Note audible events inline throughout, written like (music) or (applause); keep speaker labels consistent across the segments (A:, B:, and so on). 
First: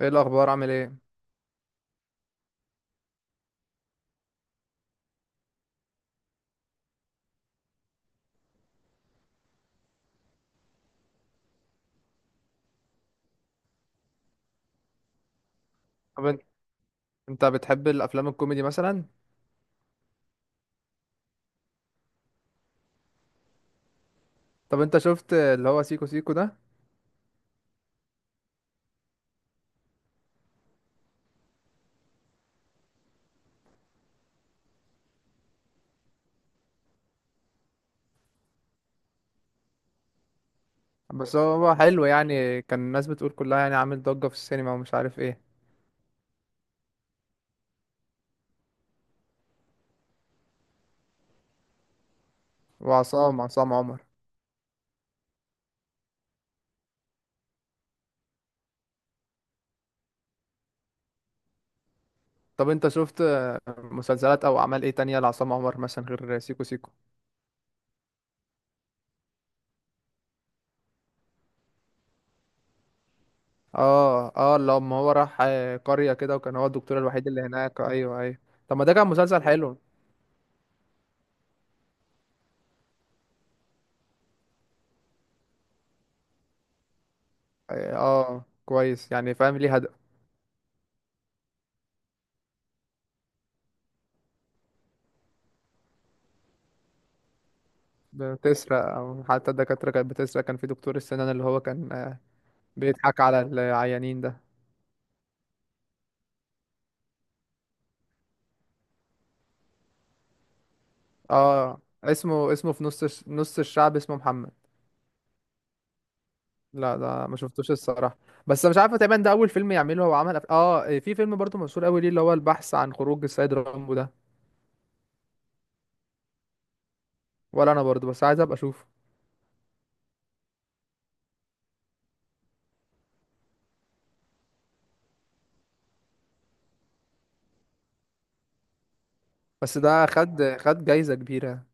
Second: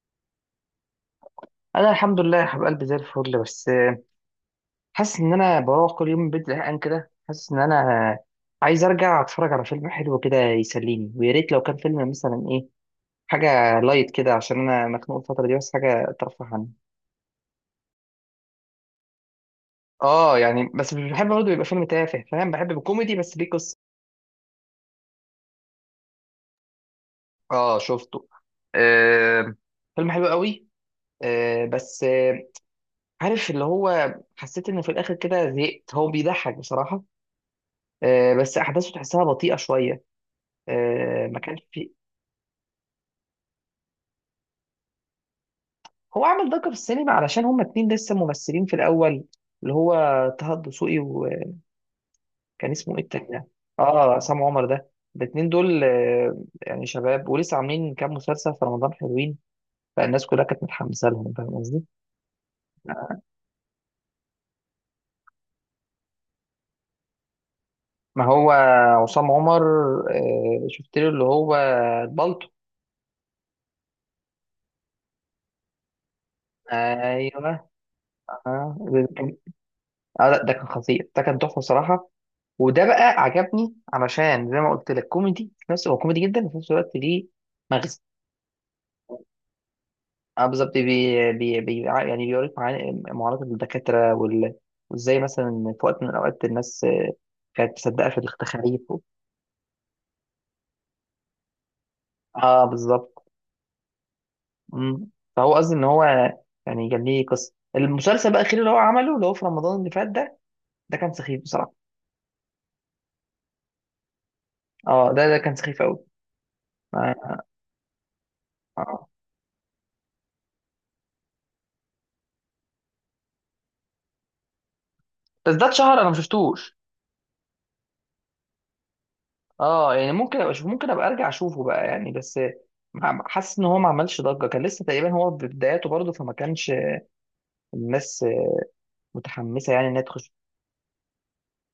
A: ايه الاخبار، عامل ايه؟
B: انا الحمد لله يا حبيب قلبي، زي الفل. بس حاسس ان انا بروح كل يوم من البيت زهقان كده، حاسس ان انا عايز ارجع اتفرج على فيلم حلو كده يسليني، ويا ريت لو كان فيلم مثلا ايه، حاجه لايت كده، عشان انا مخنوق الفتره دي، بس حاجه
A: طب انت
B: ترفه عني.
A: انت بتحب الافلام الكوميدي مثلا؟
B: اه يعني، بس مش بحب برضه يبقى فيلم تافه، فاهم؟ بحب الكوميدي بس ليه قصه.
A: طب انت شفت اللي هو سيكو سيكو ده؟
B: اه، شفته. آه، فيلم حلو قوي. آه، بس عارف اللي هو، حسيت انه في الاخر كده زهقت، هو بيضحك بصراحه. آه، بس احداثه تحسها بطيئه شويه. آه،
A: بس
B: ما كانش
A: هو
B: فيه.
A: حلو يعني، كان الناس بتقول كلها يعني عامل ضجة في السينما ومش عارف ايه.
B: هو عمل ضجة في السينما علشان هما اتنين لسه ممثلين في الأول، اللي هو طه الدسوقي، وكان اسمه ايه التاني
A: وعصام
B: ده؟
A: عصام عمر.
B: اه، عصام عمر، ده الاتنين دول يعني شباب، ولسه عاملين كام مسلسل في رمضان حلوين، فالناس كلها كانت متحمسة لهم، فاهم قصدي؟
A: طب انت شفت مسلسلات او اعمال ايه تانية لعصام عمر مثلا غير سيكو سيكو؟
B: ما هو عصام عمر، شفت له اللي هو البلطو.
A: اه اه، لما هو راح قرية كده وكان هو الدكتور الوحيد اللي
B: ايوه.
A: هناك، ايوه ايوه.
B: اه،
A: طب ما ده كان
B: ده كان
A: مسلسل حلو.
B: آه، لا، ده كان خطير، ده كان تحفة بصراحة. وده بقى عجبني، علشان زي ما قلت لك كوميدي، في نفس، هو كوميدي جدا وفي نفس الوقت ليه
A: اه
B: مغزى.
A: كويس، يعني فاهم ليه هدف.
B: اه بالظبط، بي بي بي يعني بيوريك معاناة الدكاترة وال-، وازاي مثلا في وقت من الأوقات الناس كانت مصدقة في التخاريف.
A: بتسرق او حتى الدكاترة كانت بتسرق، كان في دكتور السنان اللي هو كان
B: اه
A: بيضحك
B: بالظبط.
A: على العيانين ده.
B: مم. فهو قصدي ان هو، يعني كان ليه قصة. المسلسل بقى الأخير اللي هو عمله اللي هو في رمضان اللي فات ده، ده كان سخيف
A: اه،
B: بصراحة.
A: اسمه في نص نص الشعب اسمه محمد.
B: اه، ده كان سخيف قوي.
A: لا ده
B: آه.
A: ما شفتوش الصراحة. بس مش عارفة
B: آه.
A: تقريبا ده أول فيلم يعمله، هو عمل أف... اه في فيلم برضو مشهور أوي ليه اللي هو البحث عن خروج السيد رامبو ده.
B: بس ده اتشهر، انا ما شفتوش.
A: ولا أنا برضو، بس عايز أبقى أشوفه.
B: اه يعني ممكن ابقى اشوف، ممكن ابقى ارجع اشوفه بقى يعني، بس مع-، حاسس ان هو ما عملش ضجه، كان لسه تقريبا هو في بداياته برضه، فما كانش الناس متحمسه
A: بس
B: يعني انها
A: ده
B: تخش.
A: خد جايزة كبيرة.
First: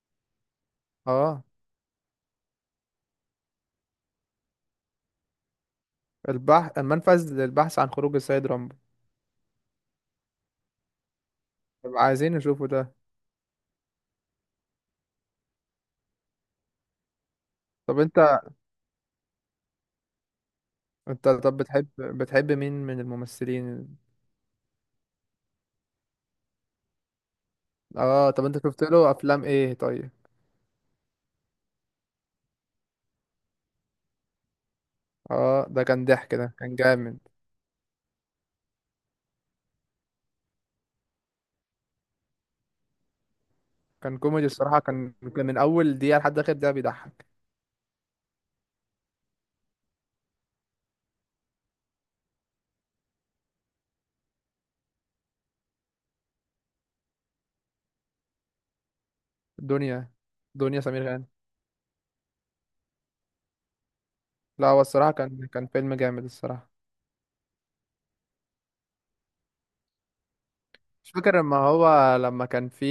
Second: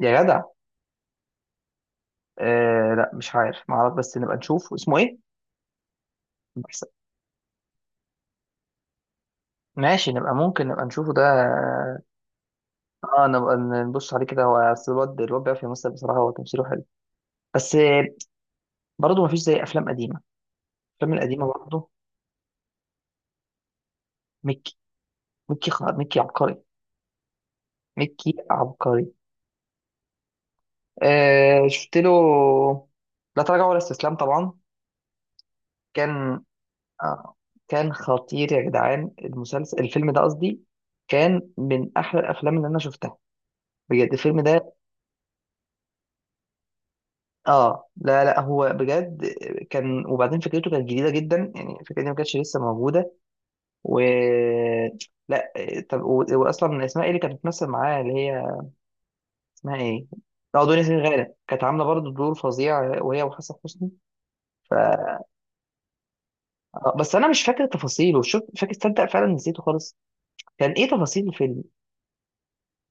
B: يا جدع.
A: اه،
B: آه، لا، مش عارف، ما اعرف، بس نبقى نشوف اسمه ايه.
A: البحث
B: بس-،
A: المنفذ للبحث عن خروج السيد رامبو.
B: ماشي، نبقى، ممكن نبقى نشوفه ده.
A: طب عايزين نشوفه ده.
B: اه، نبقى نبص عليه كده، هو أصل الواد، الواد بيعرف يمثل بصراحه، هو تمثيله حلو. بس
A: طب انت
B: برضه ما فيش زي افلام قديمه، الافلام
A: انت
B: القديمه
A: طب بتحب
B: برضه.
A: بتحب مين من الممثلين؟
B: ميكي، ميكي عبقري.
A: اه،
B: ميكي
A: طب انت شفت له
B: عبقري.
A: افلام ايه طيب؟
B: آه، شفت له لا تراجع ولا استسلام طبعا.
A: اه ده كان ضحك،
B: كان
A: ده كان جامد.
B: آه، كان خطير يا جدعان، المسلسل، الفيلم ده قصدي، كان من احلى الافلام اللي انا شفتها بجد،
A: كان
B: الفيلم
A: كوميدي
B: ده.
A: الصراحة، كان من أول دقيقة لحد آخر دقيقة بيضحك.
B: اه لا لا، هو بجد كان، وبعدين فكرته كانت جديده جدا، يعني الفكره دي ما كانتش لسه موجوده. و لا، طب واصلا اسمها ايه اللي كانت بتمثل معاه، اللي هي اسمها ايه؟
A: دنيا
B: اه،
A: دنيا
B: دنيا سمير
A: سمير غانم.
B: غانم كانت عامله برضه دور فظيع، وهي وحسن حسني.
A: لا هو الصراحة كان فيلم جامد الصراحة.
B: آه، بس انا مش فاكر تفاصيله، شوف فاكر، تصدق فعلا نسيته خالص. كان ايه
A: مش
B: تفاصيل
A: فاكر، لما
B: الفيلم؟
A: هو لما كان في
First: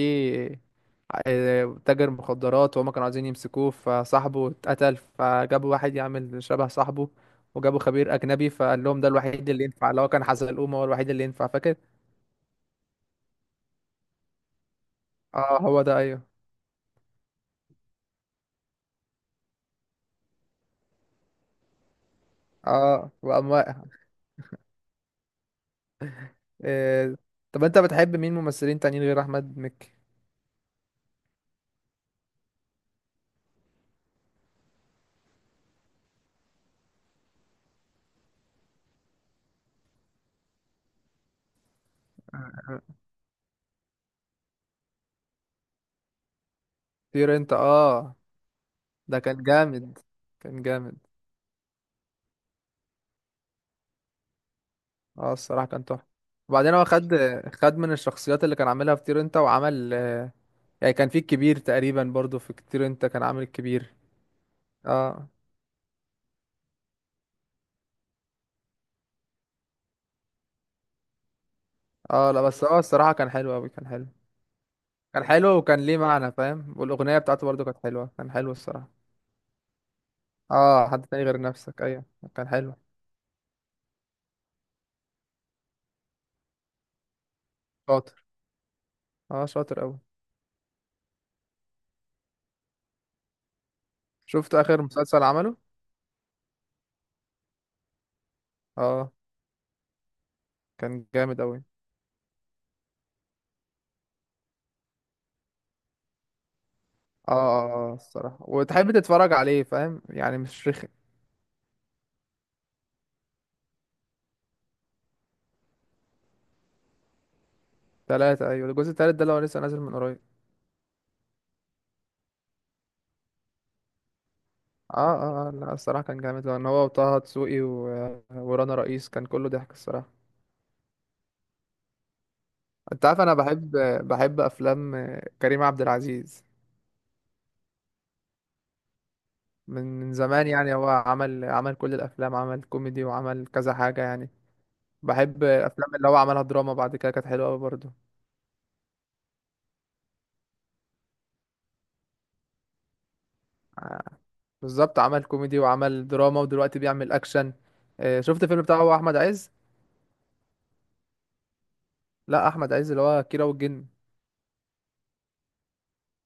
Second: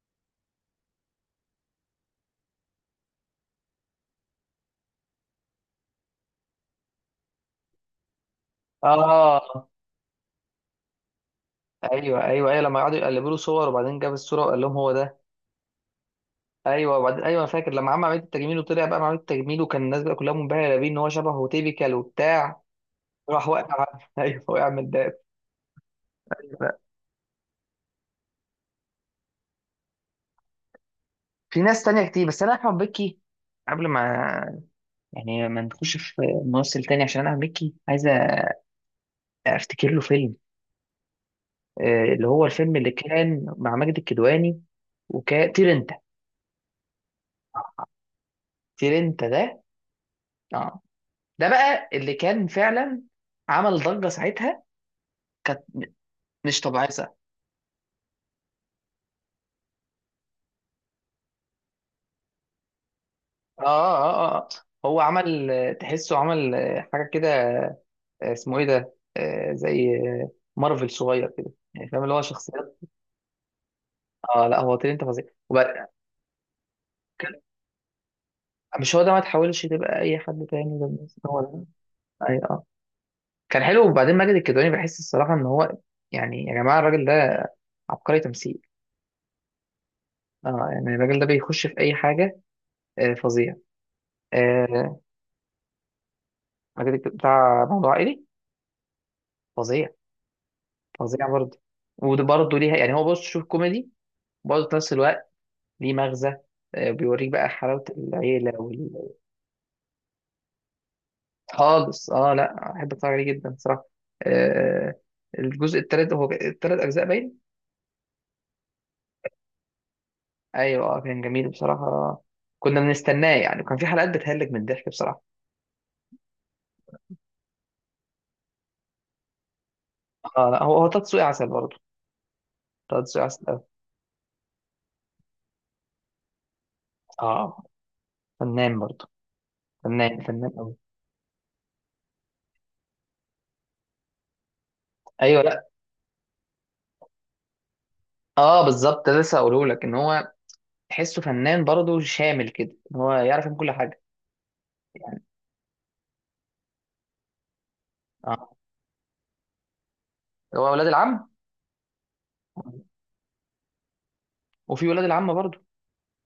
A: تاجر مخدرات، وهما كانوا عايزين يمسكوه، فصاحبه اتقتل، فجابوا واحد يعمل شبه صاحبه، وجابوا خبير أجنبي، فقال لهم ده الوحيد اللي
B: اه
A: ينفع اللي هو كان حزلقوم، هو الوحيد اللي ينفع، فاكر؟
B: ايوه ايوه ايوه، لما قعدوا يقلبوا له صور، وبعدين جاب الصوره وقال لهم هو ده.
A: اه هو ده أيوه.
B: ايوه، وبعدين، ايوه، أنا فاكر لما عمل عمليه التجميل، وطلع بقى عمليه التجميل، وكان الناس بقى كلها منبهره بيه ان هو شبهه تيبيكال وبتاع.
A: اه
B: راح
A: وقام واقع
B: وقع (laughs) ايوه، وقع من ده. أيوة.
A: آه، طب أنت بتحب مين ممثلين تانيين غير أحمد مكي؟
B: في ناس تانية كتير، بس انا احمد مكي، قبل ما، يعني ما نخش في ممثل تاني عشان انا احمد مكي، عايز افتكر له فيلم. اللي هو الفيلم اللي كان مع ماجد الكدواني، وكان طير انت،
A: طير أنت اه. ده
B: ترينتا
A: كان
B: ده.
A: جامد، كان
B: اه،
A: جامد.
B: ده بقى اللي كان فعلا عمل ضجة ساعتها،
A: اه
B: كانت
A: الصراحة كان تحفة.
B: مش
A: وبعدين هو
B: طبيعية ساعتها.
A: خد من الشخصيات اللي كان عاملها في طير انت وعمل. يعني كان في الكبير تقريبا برضو، في طير انت كان عامل
B: اه
A: الكبير.
B: اه اه. آه. هو
A: اه
B: عمل، تحسه عمل، حاجة كده، اسمه ايه ده، زي، مارفل صغير كده، يعني فاهم؟ اللي هو
A: اه، لا بس
B: شخصيات.
A: هو الصراحة كان حلو اوي، كان حلو.
B: اه لا، هو ترينتا
A: كان
B: فظيع،
A: حلو، وكان
B: وبعد-.
A: ليه معنى فاهم، والأغنية
B: كان-
A: بتاعته برضو كانت حلوة، كان حلو
B: مش
A: الصراحة.
B: هو ده، ما تحاولش تبقى اي حد تاني
A: اه،
B: ده،
A: حد
B: بس
A: تاني
B: هو
A: غير
B: ده.
A: نفسك، ايوه.
B: اي
A: كان
B: اه.
A: حلو.
B: كان حلو. وبعدين ماجد الكدواني، بحس الصراحة ان هو يعني، يا جماعة الراجل ده
A: شاطر.
B: عبقري تمثيل.
A: اه شاطر اوي.
B: اه يعني الراجل ده بيخش في اي حاجة، آه، فظيع.
A: شفت آخر
B: آه،
A: مسلسل عمله؟
B: ماجد بتاع موضوع عائلي.
A: اه.
B: فظيع.
A: كان
B: فظيع
A: جامد
B: برضه.
A: اوي.
B: وده برضه ليها، يعني هو برضه شوف كوميدي برضه في نفس الوقت ليه مغزى. بيوريك
A: اه
B: بقى حلاوة
A: الصراحة،
B: العيلة
A: وتحب
B: وال...
A: تتفرج عليه، فاهم يعني، مش رخ.
B: خالص. اه لا، احب اتفرج عليه جدا صراحة. آه، الجزء التالت، هو التلات اجزاء باين.
A: تلاتة، أيوة، الجزء التالت ده اللي هو لسه نازل من قريب.
B: ايوه، كان جميل بصراحة، كنا بنستناه يعني، وكان في حلقات بتهلك من الضحك
A: اه
B: بصراحة.
A: اه اه، لا الصراحة كان جامد، لأن هو وطه دسوقي و... ورانا رئيس كان كله ضحك الصراحة.
B: اه لا، هو طه دسوقي عسل برضه. طه
A: أنت عارف،
B: دسوقي
A: أنا
B: عسل أوي.
A: بحب أفلام كريم عبد العزيز
B: اه، فنان برضه،
A: من
B: فنان
A: زمان.
B: فنان
A: يعني
B: قوي.
A: هو عمل كل الأفلام، عمل كوميدي وعمل كذا حاجة يعني.
B: ايوه
A: بحب
B: لا،
A: الأفلام اللي هو عملها دراما بعد كده، كانت حلوة أوي برضه.
B: اه بالظبط، ده لسه هقوله لك، ان هو تحسه فنان برضه، شامل كده، إن هو يعرف يعمل كل حاجه.
A: بالظبط،
B: يعني.
A: عمل كوميدي وعمل دراما، ودلوقتي بيعمل أكشن.
B: اه،
A: شفت الفيلم بتاعه هو أحمد عز؟
B: هو ولاد العم،
A: لا، أحمد عز اللي هو كيرة والجن.
B: وفي ولاد العم برضه.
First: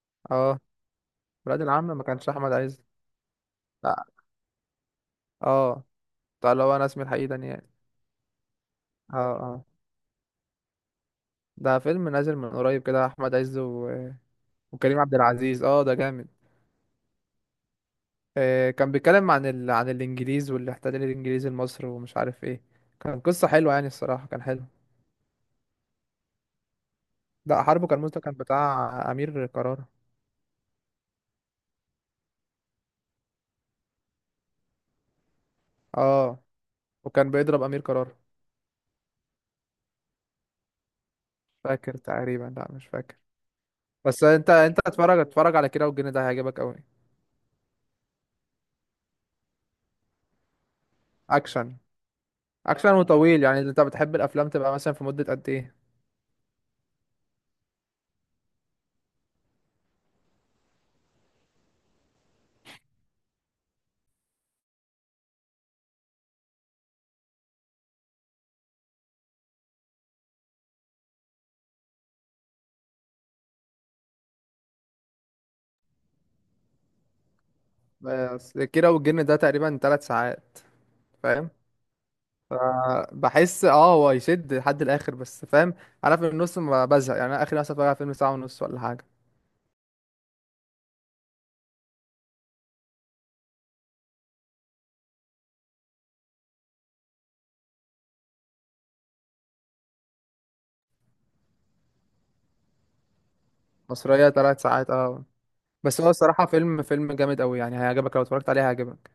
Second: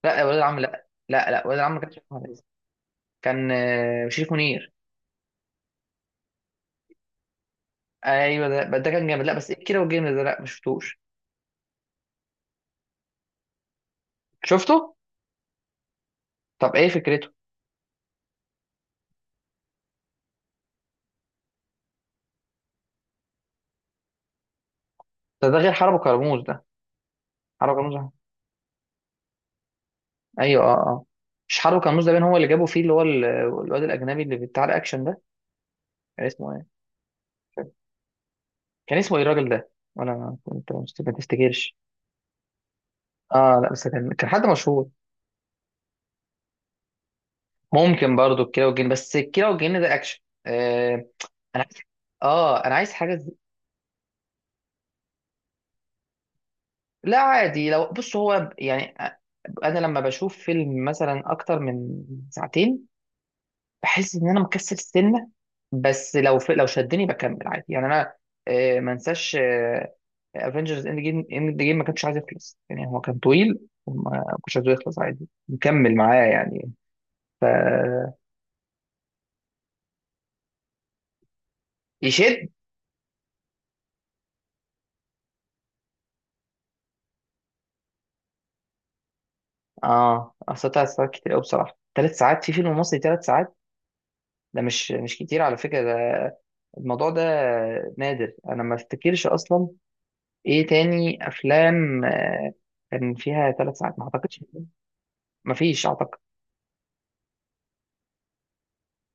B: لا، ولاد العم،
A: اه،
B: لا لا لا، ولاد
A: ولاد
B: العم ما
A: العم
B: كانش
A: ما
B: شريف أحمد
A: كانش
B: عز.
A: أحمد عز.
B: كان
A: لا.
B: شريف منير.
A: اه. بتاع اللي هو انا اسمي الحقيقي دانيال.
B: ايوه ده، بس ده كان
A: اه
B: جامد. لا، بس
A: اه،
B: ايه كده، والجامد ده لا ما شفتوش.
A: ده فيلم نازل من قريب كده، احمد عز و...
B: شفته.
A: وكريم عبد العزيز، اه ده جامد.
B: طب ايه فكرته؟
A: كان بيتكلم عن عن الانجليز والاحتلال الانجليزي لمصر ومش عارف ايه. كان قصة حلوة يعني، الصراحة كان حلو.
B: ده، ده غير حرب كرموز ده.
A: ده
B: حرب
A: حربه كان
B: كرموز،
A: مستر، كان بتاع امير قرار.
B: ايوه اه اه، مش حرب كرموز. ده بين هو اللي جابوا فيه اللي هو الواد الاجنبي اللي بتاع الاكشن ده، كان
A: اه
B: اسمه ايه،
A: وكان بيضرب امير قرار.
B: كان اسمه ايه الراجل ده، ولا ما-، انت ما بتفتكرش؟
A: فاكر تقريبا، لا مش فاكر.
B: اه لا، بس كان
A: بس
B: كان حد
A: انت
B: مشهور.
A: اتفرج على كيرة والجن ده، هيعجبك قوي.
B: ممكن برضو الكيرة والجن، بس الكيرة والجن ده اكشن. آه، انا عايز،
A: اكشن.
B: اه، انا عايز
A: اكشن
B: حاجه زي-.
A: وطويل، يعني انت بتحب الافلام تبقى مثلا في مدة قد ايه؟
B: لا عادي، لو بص، هو يعني، انا لما بشوف فيلم مثلا اكتر من ساعتين، بحس ان انا مكسل السنه، بس لو في...، لو شدني بكمل عادي يعني انا. آه، ما انساش افنجرز اند جيم، ما كانش عايز يخلص، يعني هو كان طويل وما كنتش عايزه يخلص، عادي مكمل معاه يعني. ف،
A: بس كيرة والجن ده تقريبا 3 ساعات، فاهم؟
B: يشد.
A: بحس هو يشد لحد الاخر، بس فاهم، انا في النص ما بزهق يعني، انا اخر مثلا بتفرج على فيلم ساعه ونص ولا حاجه.
B: اه اصل 3 ساعات كتير قوي بصراحه، 3 ساعات في فيلم مصري، 3 ساعات ده مش كتير على فكرة ده، الموضوع ده نادر، انا ما افتكرش اصلا ايه تاني افلام كان فيها 3 ساعات، ما
A: مصريه
B: اعتقدش.
A: 3 ساعات، اه.
B: ما فيش
A: بس هو
B: اعتقد.
A: الصراحه فيلم جامد قوي، يعني هيعجبك لو اتفرجت عليه، هيعجبك.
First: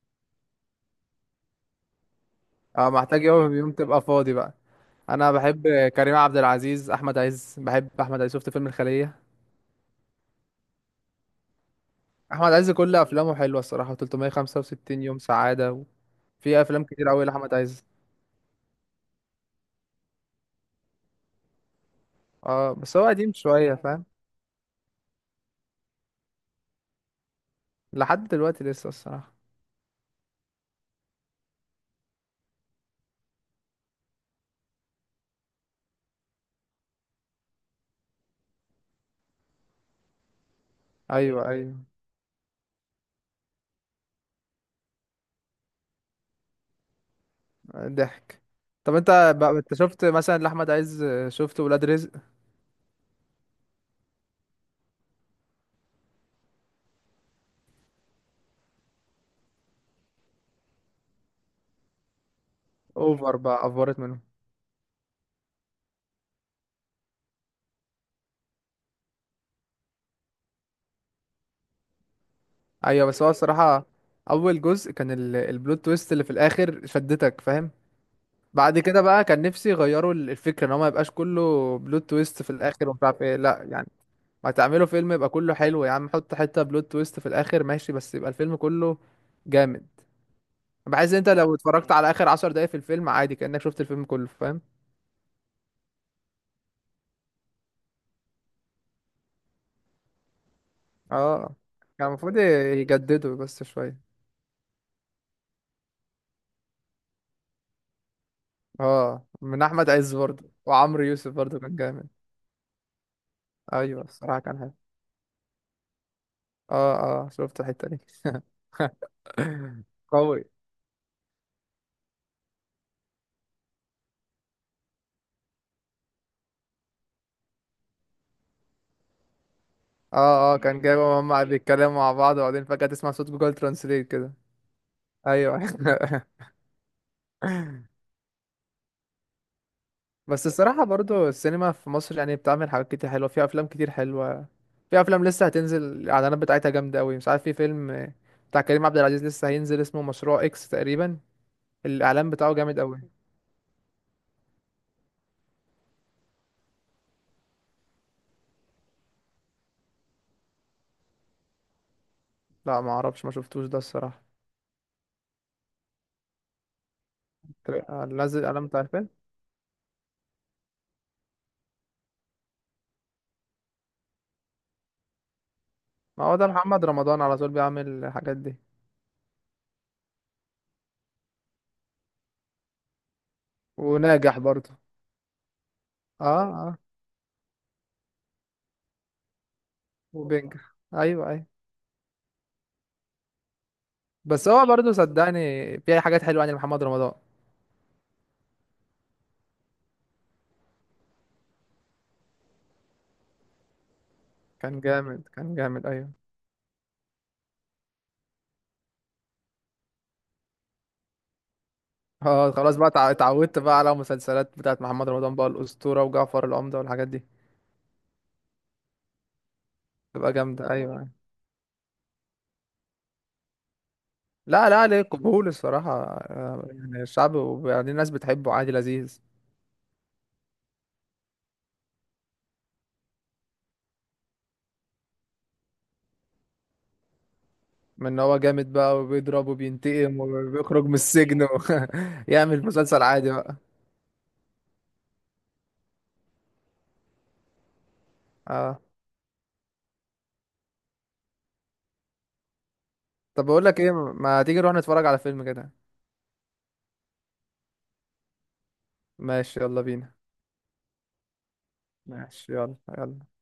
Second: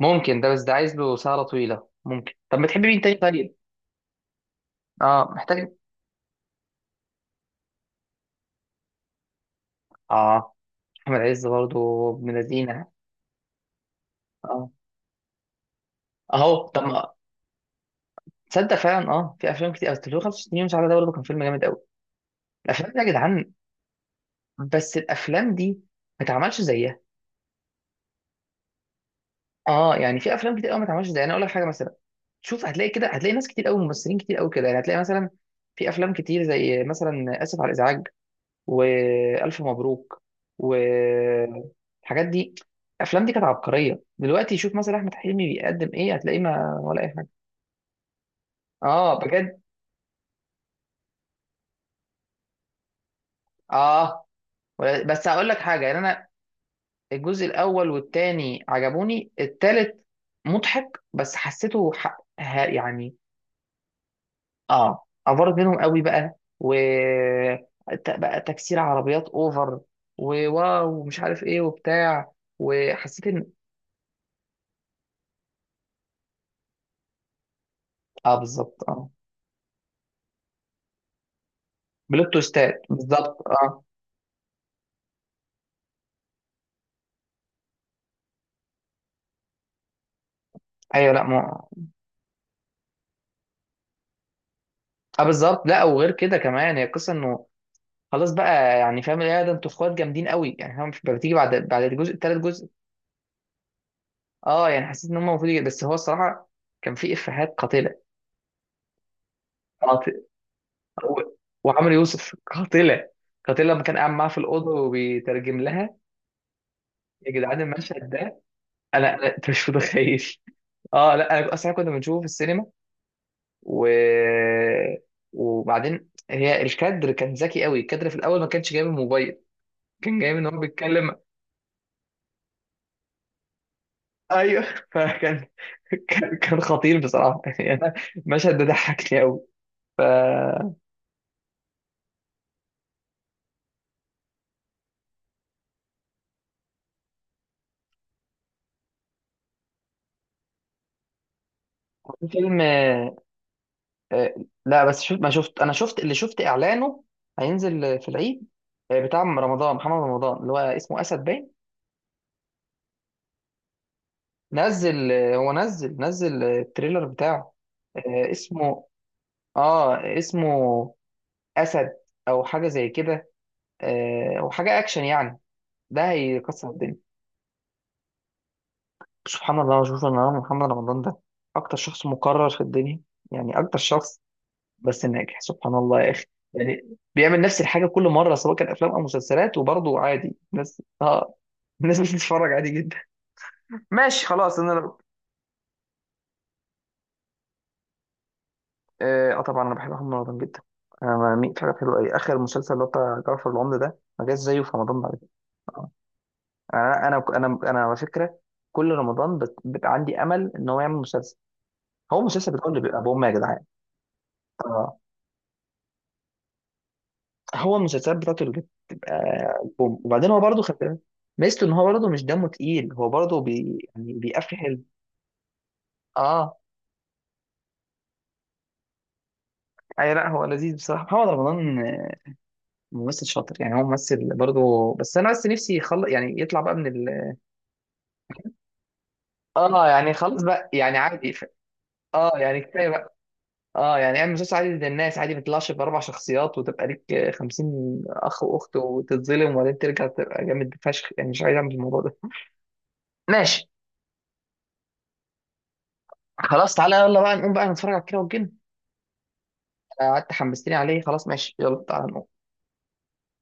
B: ممكن ده، بس ده عايز له سهرة طويلة. ممكن. طب بتحب
A: اه
B: مين تاني
A: محتاج
B: طيب؟
A: يوم تبقى فاضي بقى. انا
B: اه
A: بحب
B: محتاج.
A: كريم عبد العزيز، احمد عز، بحب احمد عز. شفت فيلم الخليه؟
B: اه، احمد عز برضه ابن
A: احمد عز
B: لذينه.
A: كل افلامه حلوه الصراحه،
B: اه
A: 365 يوم سعاده، وفي
B: اهو. طب
A: افلام كتير
B: ما-،
A: قوي لاحمد عز.
B: تصدق فعلا، اه في افلام كتير، أصل 365 يوم سعاده ده برضه كان فيلم جامد قوي.
A: اه
B: الافلام
A: بس
B: دي يا
A: هو قديم
B: جدعان،
A: شويه فاهم.
B: بس الافلام دي ما اتعملش زيها.
A: لحد دلوقتي لسه الصراحه.
B: اه يعني، في افلام كتير قوي ما اتعملش زيها. انا اقول لك حاجه مثلا، شوف هتلاقي كده، هتلاقي ناس كتير قوي، ممثلين كتير قوي كده، يعني هتلاقي مثلا في افلام كتير، زي مثلا اسف على الازعاج، والف مبروك،
A: ايوه ايوه.
B: والحاجات دي، الافلام دي كانت عبقريه. دلوقتي شوف مثلا احمد حلمي بيقدم ايه، هتلاقيه ما، ولا اي حاجه.
A: ضحك. طب
B: اه
A: انت بقى،
B: بجد.
A: انت شفت مثلا لاحمد عز، شفت ولاد رزق؟
B: اه، ولا-، بس هقول لك حاجه، يعني انا الجزء الاول والتاني عجبوني، التالت مضحك بس حسيته ح...، ه-، يعني.
A: اوفر بقى، افورت منهم.
B: اه، افرت منهم قوي بقى، بقى تكسير عربيات اوفر، وواو ومش عارف ايه وبتاع،
A: ايوه، بس
B: وحسيت
A: هو
B: ان.
A: الصراحه اول جزء كان البلوت تويست اللي في الاخر شدتك فاهم.
B: اه
A: بعد
B: بالظبط.
A: كده
B: اه،
A: بقى كان نفسي يغيروا الفكره، ان هو ما يبقاش كله بلوت
B: بلوت
A: تويست في
B: تويستات
A: الاخر ومش عارف ايه،
B: بالظبط،
A: لا
B: اه.
A: يعني. ما تعملوا فيلم يبقى كله حلو يا عم، حط حته بلوت تويست في الاخر ماشي، بس يبقى الفيلم كله جامد،
B: ايوه
A: بحيث
B: لا
A: انت لو
B: ما.
A: اتفرجت على اخر 10 دقايق في الفيلم عادي كانك شفت الفيلم كله فاهم.
B: اه بالظبط. لا، وغير كده كمان، هي القصه انه خلاص بقى، يعني فاهم، يا ده انتوا اخوات جامدين قوي يعني، فاهم، مش بتيجي بعد،
A: اه كان
B: الجزء
A: المفروض
B: الثالث جزء.
A: يجددوا بس شويه.
B: اه يعني حسيت ان هم المفروض يجي-، بس هو الصراحه كان في افيهات قاتله.
A: اه، من احمد عز
B: قاتله.
A: برضه، وعمرو يوسف برضه كان
B: وعمرو
A: جامد.
B: يوسف قاتله. قاتله لما كان
A: ايوه
B: قاعد معاها في
A: الصراحه كان
B: الاوضه
A: حلو.
B: وبيترجم لها.
A: اه اه.
B: يا جدعان
A: شفت الحته دي؟
B: المشهد ده، انا انت مش
A: (laughs)
B: متخيل.
A: قوي.
B: اه لا، انا اصلا كنا بنشوفه في السينما، و وبعدين هي الكادر كان ذكي قوي، الكادر في الاول ما كانش جايب الموبايل، كان جايب ان
A: اه اه
B: هو
A: كان
B: بيتكلم.
A: جايبه، هما بيتكلموا مع بعض، وبعدين فجاه تسمع صوت جوجل ترانسليت كده.
B: ايوه. فكان
A: ايوه
B: (laughs) كان
A: (laughs)
B: كان خطير بصراحه، يعني انا المشهد ده ضحكني قوي. ف،
A: بس الصراحه برضه السينما في مصر يعني بتعمل حاجات كتير حلوه، فيها افلام كتير حلوه. في افلام لسه هتنزل، الاعلانات بتاعتها جامده قوي. مش عارف، في فيلم بتاع كريم عبد العزيز لسه هينزل اسمه مشروع اكس تقريبا، الاعلان بتاعه
B: فيلم،
A: جامد قوي.
B: آه، آه، لا بس شفت، ما شفت، انا شفت اللي شفت اعلانه، هينزل في العيد، بتاع رمضان، محمد رمضان اللي هو اسمه اسد باين.
A: لا ما اعرفش، ما شفتوش ده الصراحه.
B: نزل، هو نزل التريلر بتاعه. آه،
A: لازق علامة،
B: اسمه،
A: عارفين.
B: اه اسمه اسد، او حاجه زي كده، او حاجه اكشن يعني، ده
A: ما هو ده
B: هيكسر
A: محمد
B: الدنيا.
A: رمضان على طول بيعمل الحاجات دي.
B: سبحان الله، شوف ان انا محمد رمضان ده اكتر شخص مكرر في الدنيا، يعني اكتر شخص،
A: وناجح برضه.
B: بس ناجح سبحان الله يا اخي،
A: اه اه،
B: يعني بيعمل نفس الحاجه كل مره، سواء كان افلام او مسلسلات، وبرضه عادي
A: وبينجح،
B: الناس
A: ايوه
B: اه.
A: ايوه.
B: (laughs) الناس بتتفرج عادي جدا، ماشي
A: بس
B: خلاص
A: هو برضه
B: انا.
A: صدقني، في حاجات حلوة يعني محمد رمضان.
B: اه. آه، طبعا انا بحب محمد رمضان جدا، انا بميل في حاجه حلوه قوي. اخر مسلسل اللي هو بتاع جعفر العمدة ده ما جاش زيه في
A: كان
B: رمضان بعد كده.
A: جامد، كان جامد،
B: آه.
A: ايوه.
B: انا على فكره، كل رمضان بت...، بت...، عندي امل ان هو يعمل مسلسل. هو
A: اه
B: مسلسل بتاع
A: خلاص
B: اللي
A: بقى،
B: بيبقى
A: اتع-
B: بوم يا
A: اتعودت
B: جدعان.
A: بقى على مسلسلات بتاعت
B: اه،
A: محمد رمضان بقى، الأسطورة وجعفر العمدة والحاجات دي.
B: هو المسلسلات بتاعته اللي بتبقى بوم، وبعدين
A: تبقى
B: هو برضه،
A: جامدة،
B: خد
A: ايوه،
B: بالك
A: أيوة.
B: ميزته ان هو برضه مش دمه تقيل، هو برضه بي...، يعني بيقفل
A: لا لا،
B: حلو.
A: عليه قبول الصراحة،
B: اه،
A: يعني الشعب، وبعدين الناس بتحبه عادي، لذيذ.
B: اي لا، هو لذيذ بصراحه محمد رمضان. ممثل شاطر يعني، هو ممثل برضه، بس انا بس نفسي يخلص يعني، يطلع بقى من ال...،
A: من ان هو جامد بقى وبيضرب
B: اه يعني
A: وبينتقم
B: خلاص بقى،
A: وبيخرج من
B: يعني عادي،
A: السجن
B: ف-،
A: و... (laughs)
B: اه يعني
A: يعمل
B: كفايه
A: مسلسل
B: بقى.
A: عادي بقى.
B: اه يعني اعمل مسلسل عادي للناس عادي، ما تطلعش باربع شخصيات وتبقى ليك 50 اخ واخت،
A: اه
B: وتتظلم وبعدين ترجع تبقى جامد فشخ، يعني مش عايز اعمل الموضوع ده (laughs)
A: طب، بقول
B: ماشي.
A: لك ايه، ما تيجي نروح نتفرج على فيلم كده؟
B: خلاص تعالى يلا بقى نقوم بقى نتفرج على كيرة والجن.
A: ماشي يلا
B: آه،
A: بينا.
B: قعدت حمستني عليه، خلاص ماشي يلا تعالى نقوم.
A: ماشي يلا يلا.